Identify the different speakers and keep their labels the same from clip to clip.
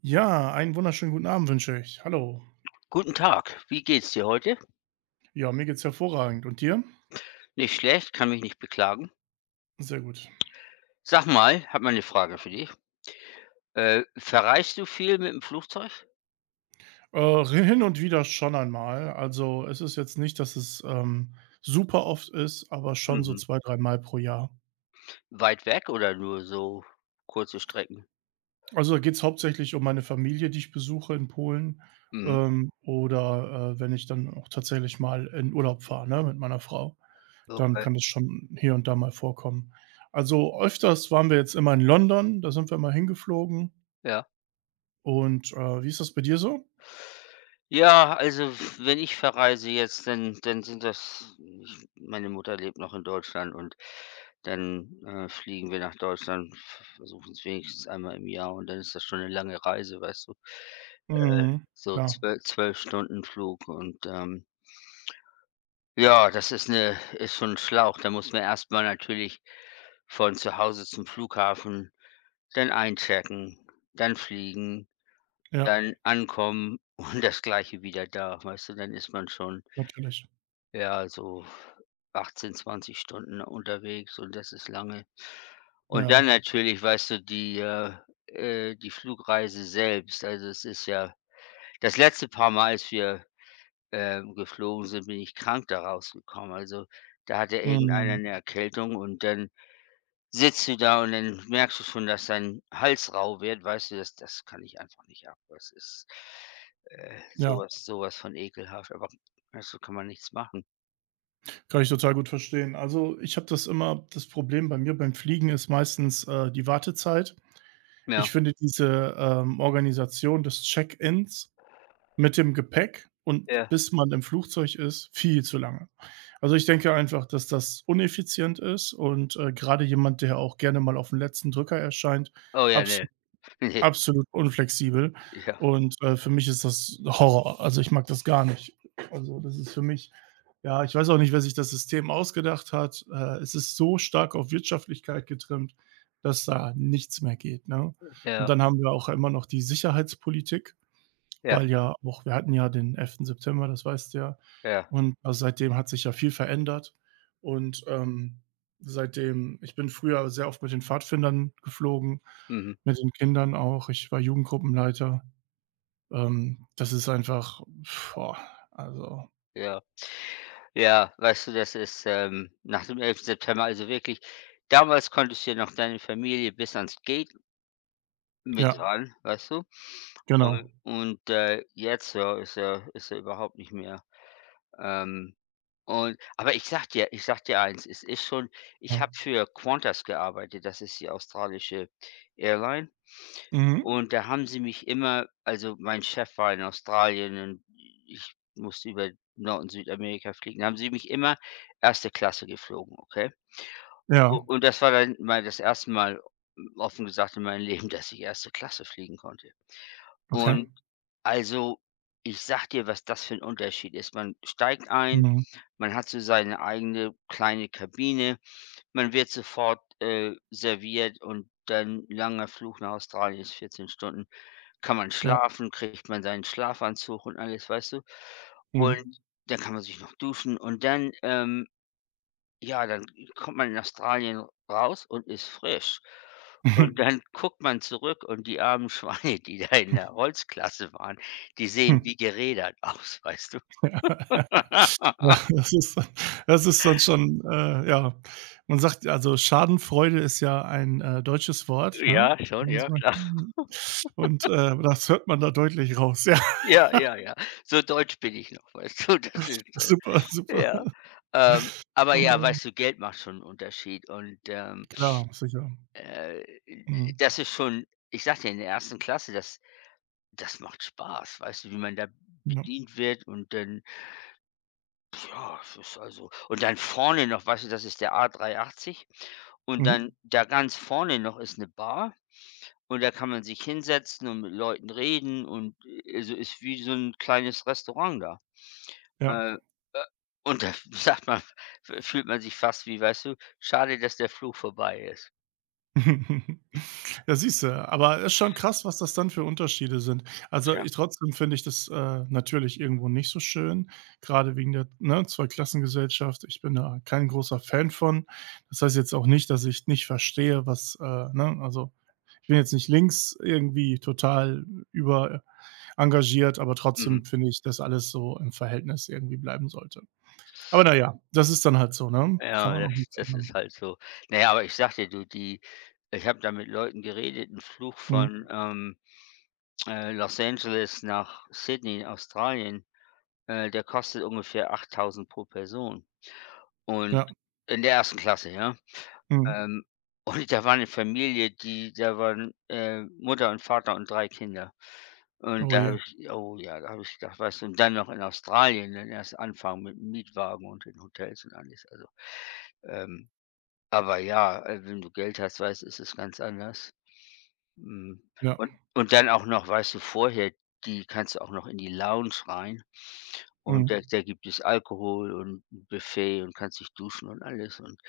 Speaker 1: Ja, einen wunderschönen guten Abend wünsche ich. Hallo.
Speaker 2: Guten Tag, wie geht's dir heute?
Speaker 1: Ja, mir geht's hervorragend. Und dir?
Speaker 2: Nicht schlecht, kann mich nicht beklagen.
Speaker 1: Sehr gut.
Speaker 2: Sag mal, habe mal eine Frage für dich. Verreist du viel mit dem Flugzeug?
Speaker 1: Hin und wieder schon einmal. Also, es ist jetzt nicht, dass es, super oft ist, aber schon so
Speaker 2: Mhm.
Speaker 1: 2, dreimal pro Jahr.
Speaker 2: Weit weg oder nur so kurze Strecken?
Speaker 1: Also, da geht's hauptsächlich um meine Familie, die ich besuche in Polen,
Speaker 2: Mhm.
Speaker 1: oder, wenn ich dann auch tatsächlich mal in Urlaub fahre, ne, mit meiner Frau. Dann
Speaker 2: Okay,
Speaker 1: kann das schon hier und da mal vorkommen. Also, öfters waren wir jetzt immer in London, da sind wir mal hingeflogen.
Speaker 2: ja.
Speaker 1: Und, wie ist das bei dir so?
Speaker 2: Ja, also, w wenn ich verreise jetzt, dann sind das, ich meine Mutter lebt noch in Deutschland, und dann, fliegen wir nach Deutschland, versuchen es wenigstens einmal im Jahr, und dann ist das schon eine lange Reise, weißt du? Äh,
Speaker 1: Mhm.
Speaker 2: so
Speaker 1: Klar.
Speaker 2: zwölf Stunden Flug und, ja, das ist schon 'n Schlauch. Da muss man erstmal natürlich von zu Hause zum Flughafen, dann einchecken, dann fliegen,
Speaker 1: Ja,
Speaker 2: dann ankommen und das Gleiche wieder da, weißt du? Dann ist man schon,
Speaker 1: natürlich.
Speaker 2: ja, so 18, 20 Stunden unterwegs, und das ist lange. Und
Speaker 1: Ja.
Speaker 2: dann natürlich, weißt du, die Flugreise selbst. Also, es ist ja, das letzte paar Mal, als wir, geflogen sind, bin ich krank da rausgekommen. Also, da hatte irgendeiner
Speaker 1: Mhm.
Speaker 2: eine Erkältung, und dann sitzt du da und dann merkst du schon, dass dein Hals rau wird, weißt du, das kann ich einfach nicht ab. Das ist,
Speaker 1: Ja,
Speaker 2: sowas was so von ekelhaft, aber weißt du, kann man nichts machen.
Speaker 1: kann ich total gut verstehen. Also, ich habe das immer das Problem bei mir beim Fliegen ist meistens, die Wartezeit. Ich
Speaker 2: Ja,
Speaker 1: finde diese, Organisation des Check-ins mit dem Gepäck und
Speaker 2: ja.
Speaker 1: bis man im Flugzeug ist, viel zu lange. Also, ich denke einfach, dass das uneffizient ist und, grade jemand, der auch gerne mal auf 'n letzten Drücker erscheint,
Speaker 2: Oh ja, nee.
Speaker 1: absolut
Speaker 2: Ne,
Speaker 1: absolut unflexibel
Speaker 2: nee, ja,
Speaker 1: und, für mich ist das Horror. Also, ich mag das gar nicht. Also, das ist für mich ja, ich weiß auch nicht, wer sich das System ausgedacht hat. Es ist so stark auf Wirtschaftlichkeit getrimmt, dass da nichts mehr geht, ne? Und
Speaker 2: ja,
Speaker 1: dann haben wir auch immer noch die Sicherheitspolitik.
Speaker 2: ja,
Speaker 1: Weil ja auch wir hatten ja den elften September, das weißt du ja.
Speaker 2: ja,
Speaker 1: Und, also, seitdem hat sich ja viel verändert und, seitdem ich bin früher sehr oft mit den Pfadfindern geflogen,
Speaker 2: mhm,
Speaker 1: mit den Kindern auch. Ich war Jugendgruppenleiter. Das ist einfach boah, also
Speaker 2: ja. Ja, weißt du, das ist, nach dem elften September, also wirklich, damals konntest du ja noch deine Familie bis ans Gate mit
Speaker 1: ja,
Speaker 2: ran, weißt du? Und
Speaker 1: genau,
Speaker 2: und, äh, jetzt, ja, ist ja überhaupt nicht mehr. Ähm, und aber ich sag dir eins, es ist schon, ich
Speaker 1: ja.
Speaker 2: habe für Qantas gearbeitet, das ist die australische Airline.
Speaker 1: Mhm.
Speaker 2: Und da haben sie mich immer, also mein Chef war in Australien, und ich musste über Nord- und Südamerika fliegen, da haben sie mich immer erste Klasse geflogen, okay? U
Speaker 1: Ja,
Speaker 2: und das war dann mal das erste Mal, offen gesagt, in meinem Leben, dass ich erste Klasse fliegen konnte.
Speaker 1: okay.
Speaker 2: Und also, ich sag dir, was das für ein Unterschied ist. Man steigt ein,
Speaker 1: Mhm.
Speaker 2: man hat so seine eigene kleine Kabine. Man wird sofort, serviert, und dann langer Flug nach Australien, ist 14 Stunden. Kann man
Speaker 1: Ja,
Speaker 2: schlafen, kriegt man seinen Schlafanzug und alles, weißt du?
Speaker 1: mhm.
Speaker 2: Und dann kann man sich noch duschen und dann, ja, dann kommt man in Australien raus und ist frisch. Und dann guckt man zurück, und die armen Schweine, die da in der Holzklasse waren, die sehen
Speaker 1: Mhm.
Speaker 2: wie gerädert aus, weißt du?
Speaker 1: Ja. Ja, das ist dann schon, ja, man sagt also Schadenfreude ist ja ein, deutsches Wort, ne?
Speaker 2: Ja, schon, ja, klar.
Speaker 1: Und, das hört man da deutlich raus.
Speaker 2: Ja, ja, ja. So deutsch bin ich noch, weißt du? Das
Speaker 1: Ja,
Speaker 2: ist,
Speaker 1: super,
Speaker 2: äh Ja.
Speaker 1: super.
Speaker 2: Aber ja,
Speaker 1: Wunderbar.
Speaker 2: weißt du, Geld macht schon 'n Unterschied und,
Speaker 1: Klar, sicher.
Speaker 2: äh,
Speaker 1: Mhm.
Speaker 2: das ist schon, ich sage dir, in der ersten Klasse, das macht Spaß, weißt du, wie man da
Speaker 1: Ja.
Speaker 2: bedient wird und dann, ja, es ist, also, und dann vorne noch, weißt du, das ist der A380, und
Speaker 1: Mhm.
Speaker 2: dann da ganz vorne noch ist eine Bar, und da kann man sich hinsetzen und mit Leuten reden und, also, ist wie so ein kleines Restaurant da.
Speaker 1: Ja.
Speaker 2: Äh, äh, und da sagt man, f fühlt man sich fast wie, weißt du: „Schade, dass der Flug vorbei ist.“
Speaker 1: Ja, siehst du, aber es ist schon krass, was das dann für Unterschiede sind. Also,
Speaker 2: Tja,
Speaker 1: ich trotzdem finde ich das, natürlich irgendwo nicht so schön, gerade wegen der, ne, Zweiklassengesellschaft. Ich bin da kein großer Fan von. Das heißt jetzt auch nicht, dass ich nicht verstehe, was, ne, also, ich bin jetzt nicht links irgendwie total über engagiert, aber
Speaker 2: mhm.
Speaker 1: trotzdem finde ich, dass alles so im Verhältnis irgendwie bleiben sollte. Aber na ja, das ist dann halt so, ne? Kann
Speaker 2: Ja,
Speaker 1: man auch
Speaker 2: das
Speaker 1: nichts
Speaker 2: das
Speaker 1: ändern.
Speaker 2: ist halt so. Na ja, aber ich sagte, du, die ich habe da mit Leuten geredet, 'n Flug
Speaker 1: Mhm.
Speaker 2: von, Los Angeles nach Sydney, Australien, der kostet ungefähr 8.000 pro Person. Und
Speaker 1: Ja.
Speaker 2: in der ersten Klasse, ja?
Speaker 1: Mhm.
Speaker 2: Ähm, und da war eine Familie, die da waren, Mutter und Vater und 3 Kinder. Und
Speaker 1: Oh
Speaker 2: da
Speaker 1: je.
Speaker 2: habe ich, oh ja, da habe ich gedacht, weißt du, und dann noch in Australien, dann erst anfangen mit Mietwagen und den Hotels und alles. Ähm aber ja, wenn du Geld hast, weißt, ist es ganz anders. Mhm.
Speaker 1: Ja.
Speaker 2: Und und dann auch noch, weißt du, vorher, die kannst du auch noch in die Lounge rein,
Speaker 1: Mhm.
Speaker 2: und da gibt es Alkohol und 'n Buffet und kannst dich duschen und alles und,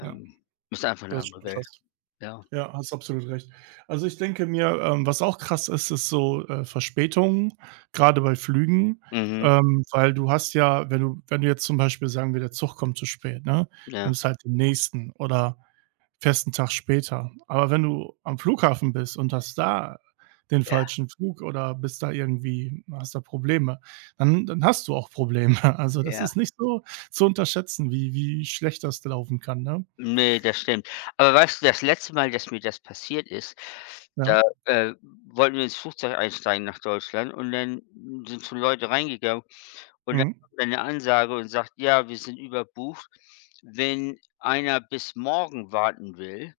Speaker 1: Ja,
Speaker 2: ist einfach eine
Speaker 1: das ist
Speaker 2: andere
Speaker 1: schon
Speaker 2: Welt.
Speaker 1: krass.
Speaker 2: Ja.
Speaker 1: Ja, hast absolut recht. Also, ich denke mir, was auch krass ist, ist so, Verspätungen, gerade bei Flügen,
Speaker 2: Mhm.
Speaker 1: weil du hast ja, wenn du jetzt zum Beispiel sagen wir, der Zug kommt zu spät, ne?
Speaker 2: Ja.
Speaker 1: Nimmst halt den nächsten oder fährst 'n Tag später. Aber wenn du am Flughafen bist und hast da den
Speaker 2: Ja.
Speaker 1: falschen Flug oder bist da irgendwie hast da Probleme, dann hast du auch Probleme. Also, das
Speaker 2: Ja.
Speaker 1: ist nicht so zu unterschätzen, wie schlecht das laufen kann, ne?
Speaker 2: Ne, das stimmt. Aber weißt du, das letzte Mal, dass mir das passiert ist,
Speaker 1: Ja.
Speaker 2: da wollten wir ins Flugzeug einsteigen nach Deutschland, und dann sind so Leute reingegangen, und dann
Speaker 1: Mhm.
Speaker 2: kommt eine Ansage und sagt: „Ja, wir sind überbucht. Wenn einer bis morgen warten will,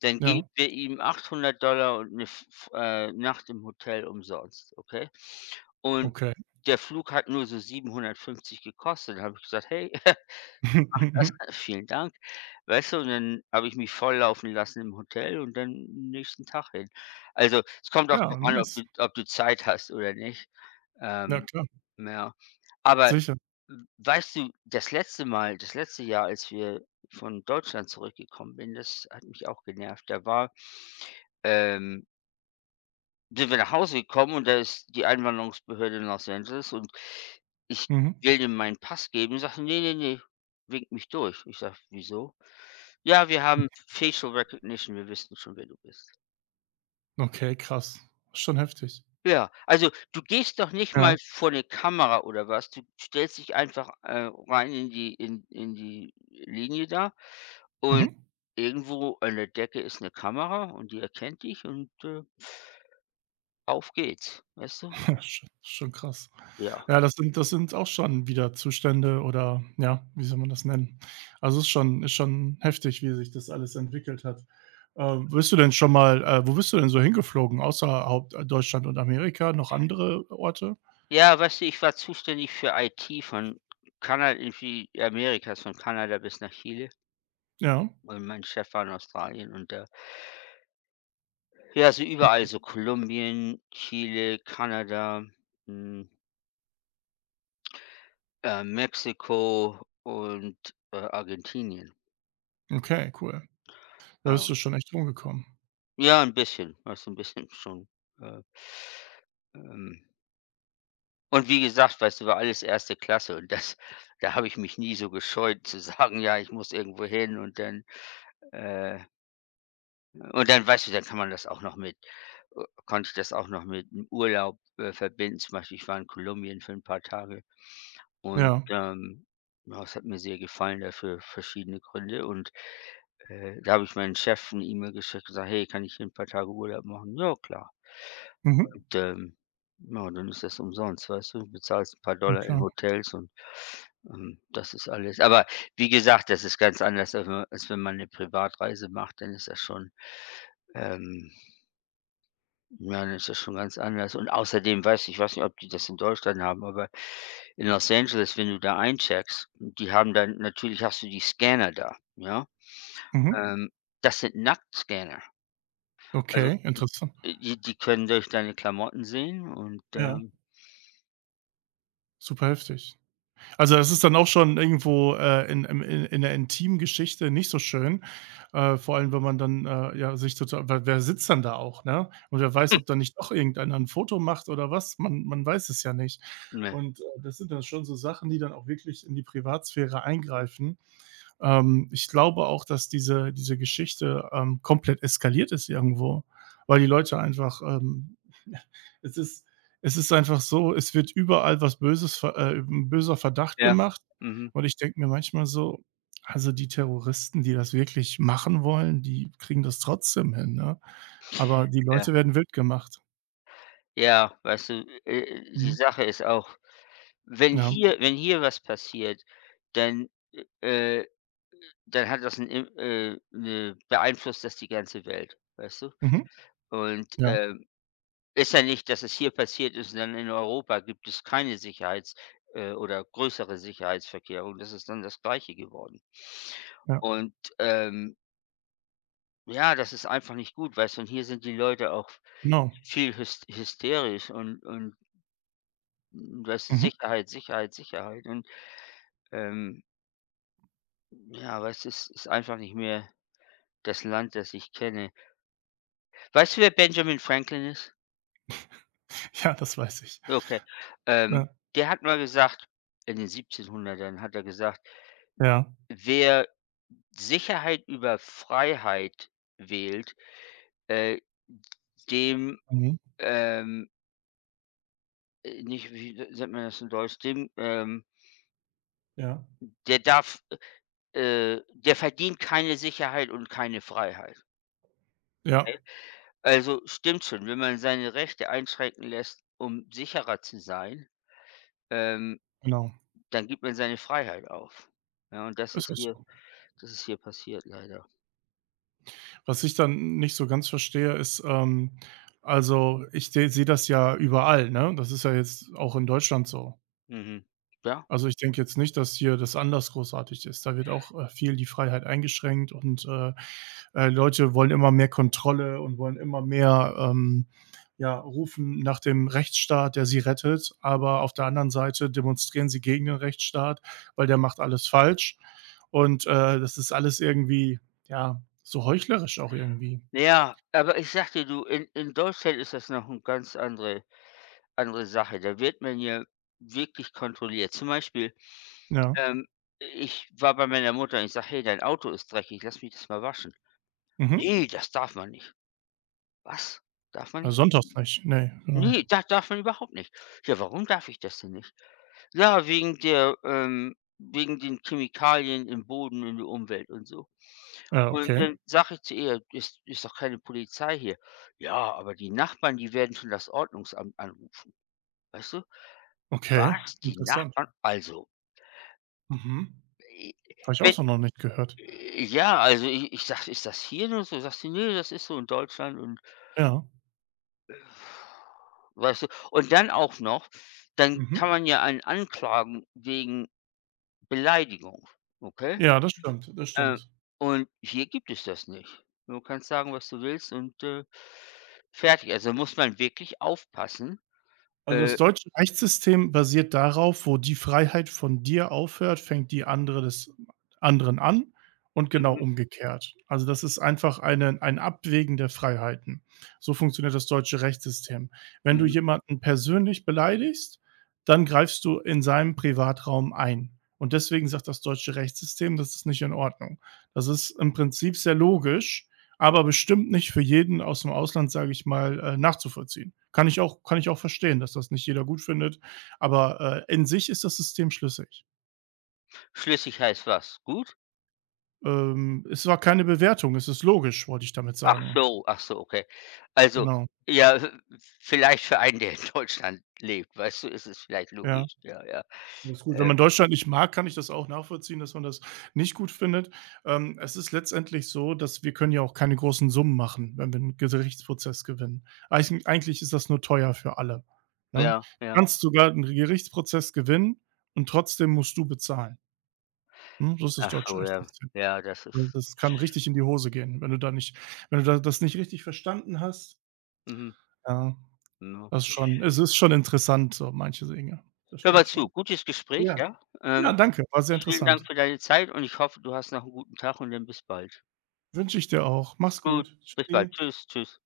Speaker 2: dann geben
Speaker 1: Ja,
Speaker 2: wir ihm $800 und eine f Nacht im Hotel umsonst“, okay? Und
Speaker 1: okay.
Speaker 2: der Flug hat nur so 750 gekostet. Da habe ich gesagt: „Hey“ Ach, das vielen Dank. Weißt du, und dann habe ich mich volllaufen lassen im Hotel und dann nächsten Tag hin. Also, es kommt auch
Speaker 1: Ja,
Speaker 2: darauf an,
Speaker 1: nice.
Speaker 2: ob du Zeit hast oder nicht.
Speaker 1: Ja,
Speaker 2: Ähm,
Speaker 1: klar,
Speaker 2: ja. Aber
Speaker 1: sicher.
Speaker 2: w weißt du, das letzte Jahr, als wir von Deutschland zurückgekommen bin, das hat mich auch genervt. Da war, ähm sind wir nach Hause gekommen, und da ist die Einwanderungsbehörde in Los Angeles, und ich
Speaker 1: Mhm.
Speaker 2: will ihm meinen Pass geben, sagt sie: „Ne, nee nee ne“, winkt mich durch. Ich sage: „Wieso?“ „Ja, wir haben Facial Recognition, wir wissen schon, wer du bist.“
Speaker 1: Okay, krass. Schon heftig.
Speaker 2: Ja, also, du gehst doch nicht mal
Speaker 1: Ja.
Speaker 2: vor eine Kamera oder was, du stellst dich einfach, rein in die Linie da, und
Speaker 1: Mhm.
Speaker 2: irgendwo an der Decke ist eine Kamera und die erkennt dich und, auf geht's, weißt du?
Speaker 1: Sch schon krass.
Speaker 2: Ja.
Speaker 1: Ja, das sind auch schon wieder Zustände oder ja, wie soll man das nennen? Also, es ist schon heftig, wie sich das alles entwickelt hat. Bist du denn schon mal wo bist du denn so hingeflogen, außer Haupt Deutschland und Amerika, noch andere Orte?
Speaker 2: Ja, weißt du, ich war zuständig für IT von Kana irgendwie Amerikas, von Kanada bis nach Chile,
Speaker 1: Ja,
Speaker 2: und mein Chef war in Australien, und der, ja, so überall, so Kolumbien, Chile, Kanada, hm, Mexiko und, Argentinien.
Speaker 1: okay, cool. Da bist du
Speaker 2: Ähm,
Speaker 1: schon echt rumgekommen.
Speaker 2: ja, ein bisschen, weißt du, ein bisschen schon, äh, ähm und wie gesagt, weißt du, war alles erste Klasse, und das, da habe ich mich nie so gescheut zu sagen: „Ja, ich muss irgendwo hin“, und dann, äh Und dann weißt du, dann kann man das auch noch mit, konnte ich das auch noch mit 'nem Urlaub, verbinden. Zum Beispiel, ich war in Kolumbien für 'n paar Tage, und,
Speaker 1: Ja.
Speaker 2: ja, es hat mir sehr gefallen da für verschiedene Gründe, und, da habe ich meinem Chef 'ne E-Mail geschickt und gesagt: „Hey, kann ich hier 'n paar Tage Urlaub machen?“ „Ja, klar.“
Speaker 1: Mhm.
Speaker 2: ähm, ja, dann ist das umsonst, weißt du? Du bezahlst ein paar
Speaker 1: Ja,
Speaker 2: Dollar in
Speaker 1: klar.
Speaker 2: Hotels und, das ist alles, aber wie gesagt, das ist ganz anders, als we als wenn man eine Privatreise macht, dann ist das schon, ähm ja, dann ist das schon ganz anders. Und außerdem weiß ich ich weiß nicht, ob die das in Deutschland haben, aber in Los Angeles, wenn du da eincheckst, die haben dann natürlich, hast du die Scanner da, ja?
Speaker 1: Mhm.
Speaker 2: Ähm, das sind Nacktscanner. Also,
Speaker 1: Okay, interessant.
Speaker 2: die können durch deine Klamotten sehen und,
Speaker 1: Ja. Super heftig. Also, das ist dann auch schon irgendwo, in im in der intimen Geschichte nicht so schön, vor allem, wenn man dann, ja, sich total weil wer sitzt dann da auch, ne? Und wer weiß, ob da nicht doch irgendeiner 'n Foto macht oder was? Man man weiß es ja nicht.
Speaker 2: hm, ja.
Speaker 1: Und, das sind dann schon so Sachen, die dann auch wirklich in die Privatsphäre eingreifen. Ich glaube auch, dass diese diese Geschichte, komplett eskaliert ist irgendwo, weil die Leute einfach, es ist es ist einfach so, es wird überall was Böses ver 'n böser Verdacht
Speaker 2: Ja.
Speaker 1: gemacht
Speaker 2: Mhm.
Speaker 1: und ich denke mir manchmal so: „Also, die Terroristen, die das wirklich machen wollen, die kriegen das trotzdem hin, ne?“ Aber die
Speaker 2: Ja.
Speaker 1: Leute werden wild gemacht.
Speaker 2: Ja, weißt du, die
Speaker 1: Mhm.
Speaker 2: Sache ist auch,
Speaker 1: Ja.
Speaker 2: wenn hier was passiert, dann, äh dann hat das 'n im 'ne beeinflusst das die ganze Welt, weißt du?
Speaker 1: Mhm.
Speaker 2: Und,
Speaker 1: Ja,
Speaker 2: ist ja nicht, dass es hier passiert ist und dann in Europa gibt es keine Sicherheits oder größere Sicherheitsverkehrung. Das ist dann das Gleiche geworden.
Speaker 1: ja,
Speaker 2: Und, ähm, ja, das ist einfach nicht gut, weißt du? Und hier sind die Leute auch
Speaker 1: genau.
Speaker 2: viel hysterisch und hm, weißt du,
Speaker 1: Mhm.
Speaker 2: Sicherheit, Sicherheit, Sicherheit und, ähm, ja, weißt du, es ist einfach nicht mehr das Land, das ich kenne. Weißt du, wer Benjamin Franklin ist?
Speaker 1: Ja, das weiß ich.
Speaker 2: Okay.
Speaker 1: Ja,
Speaker 2: Ähm, der hat mal gesagt, in den 1700ern hat er gesagt:
Speaker 1: ja.
Speaker 2: „Wer Sicherheit über Freiheit wählt, äh, dem,
Speaker 1: Mhm.
Speaker 2: ähm nicht wie s sagt man das in Deutsch? Dem,
Speaker 1: Ja,
Speaker 2: der darf, der verdient keine Sicherheit und keine Freiheit.“
Speaker 1: ja,
Speaker 2: Also, stimmt schon, wenn man seine Rechte einschränken lässt, um sicherer zu sein, ähm,
Speaker 1: genau.
Speaker 2: dann gibt man seine Freiheit auf. Ja, und das
Speaker 1: Ist
Speaker 2: ist
Speaker 1: auch
Speaker 2: hier,
Speaker 1: so.
Speaker 2: das ist hier passiert leider.
Speaker 1: Was ich dann nicht so ganz verstehe, ist, also, ich se sehe seh seh das ja überall, ne? Das ist ja jetzt auch in Deutschland so.
Speaker 2: Mhm. Ja.
Speaker 1: Also, ich denke jetzt nicht, dass hier das anders großartig ist. Da wird auch, viel die Freiheit eingeschränkt und, Leute wollen immer mehr Kontrolle und wollen immer mehr, ja, rufen nach dem Rechtsstaat, der sie rettet. Aber auf der anderen Seite demonstrieren sie gegen den Rechtsstaat, weil der macht alles falsch. Und, das ist alles irgendwie, ja, so heuchlerisch auch irgendwie.
Speaker 2: Ja, aber ich sagte, du, in Deutschland ist das noch eine ganz andere Sache. Da wird man ja wirklich kontrolliert. Zum Beispiel,
Speaker 1: Ja.
Speaker 2: ähm, ich war bei meiner Mutter und ich sage: „Hey, dein Auto ist dreckig, lass mich das mal waschen.“
Speaker 1: Mhm.
Speaker 2: „Ne, das darf man nicht.“ „Was? Darf man
Speaker 1: Ja,
Speaker 2: nicht?“
Speaker 1: sonntags nicht. Ne, genau.
Speaker 2: Ne, das darf man überhaupt nicht. Ja, warum darf ich das denn nicht? Ja, wegen der, wegen den Chemikalien im Boden, in der Umwelt und so.
Speaker 1: Ja,
Speaker 2: Und
Speaker 1: okay.
Speaker 2: dann sage ich zu ihr: „Ist, ist doch keine Polizei hier.“ „Ja, aber die Nachbarn, die werden schon das Ordnungsamt anrufen.“ Weißt du?
Speaker 1: Okay,
Speaker 2: Was? Die
Speaker 1: interessant.
Speaker 2: Nachbarn? Also,
Speaker 1: Mhm.
Speaker 2: äh,
Speaker 1: Habe ich auch
Speaker 2: wenn
Speaker 1: so noch nicht gehört.
Speaker 2: ja, also i ich sage: „Ist das hier nur so?“ Sagt sie: „Nee, das ist so in Deutschland und“
Speaker 1: Ja.
Speaker 2: weißt du? Und dann auch noch, dann
Speaker 1: Mhm.
Speaker 2: kann man ja einen anklagen wegen Beleidigung, okay?
Speaker 1: Ja, das stimmt, das
Speaker 2: Ähm,
Speaker 1: stimmt.
Speaker 2: und hier gibt es das nicht. Du kannst sagen, was du willst und, fertig. Also, muss man wirklich aufpassen.
Speaker 1: Also, das
Speaker 2: Äh,
Speaker 1: deutsche Rechtssystem basiert darauf, wo die Freiheit von dir aufhört, fängt die andere des anderen an und genau
Speaker 2: mhm,
Speaker 1: umgekehrt. Also, das ist einfach eine ein Abwägen der Freiheiten. So funktioniert das deutsche Rechtssystem. Wenn du
Speaker 2: mhm.
Speaker 1: jemanden persönlich beleidigst, dann greifst du in seinem Privatraum ein. Und deswegen sagt das deutsche Rechtssystem, das ist nicht in Ordnung. Das ist im Prinzip sehr logisch, aber bestimmt nicht für jeden aus dem Ausland, sage ich mal, nachzuvollziehen. Kann ich auch verstehen, dass das nicht jeder gut findet, aber, in sich ist das System schlüssig.
Speaker 2: Schlüssig heißt was? Gut?
Speaker 1: Es war keine Bewertung, es ist logisch, wollte ich damit sagen.
Speaker 2: Ach so, okay. Also,
Speaker 1: Genau,
Speaker 2: ja, vielleicht für einen, der in Deutschland lebt, weißt du, ist es vielleicht
Speaker 1: ja.
Speaker 2: logisch. Ja, ja.
Speaker 1: Alles gut. Wenn
Speaker 2: Äh,
Speaker 1: man Deutschland nicht mag, kann ich das auch nachvollziehen, dass man das nicht gut findet. Es ist letztendlich so, dass wir können ja auch keine großen Summen machen, wenn wir 'n Gerichtsprozess gewinnen. Eichen eigentlich ist das nur teuer für alle, ne?
Speaker 2: ja,
Speaker 1: Du
Speaker 2: ja.
Speaker 1: kannst sogar 'n Gerichtsprozess gewinnen und trotzdem musst du bezahlen, ne? So ist das
Speaker 2: Ach
Speaker 1: deutsche
Speaker 2: so, ja.
Speaker 1: Rechtssystem.
Speaker 2: Ja, das
Speaker 1: Und
Speaker 2: ist
Speaker 1: das kann richtig in die Hose gehen, wenn du da das nicht richtig verstanden hast.
Speaker 2: mhm,
Speaker 1: Ja,
Speaker 2: ja.
Speaker 1: das schon es ist schon interessant, so manche Dinge. Das
Speaker 2: Hör mal
Speaker 1: stimmt
Speaker 2: zu,
Speaker 1: schon.
Speaker 2: gutes Gespräch,
Speaker 1: Ja.
Speaker 2: ja?
Speaker 1: Ja,
Speaker 2: Ähm
Speaker 1: danke, war sehr
Speaker 2: Vielen Dank
Speaker 1: interessant.
Speaker 2: für deine Zeit, und ich hoffe, du hast noch 'n guten Tag, und dann bis bald.
Speaker 1: Wünsche ich dir auch. Mach's
Speaker 2: Gut,
Speaker 1: gut.
Speaker 2: bis bald.
Speaker 1: Tschüssi.
Speaker 2: Tschüss, tschüss.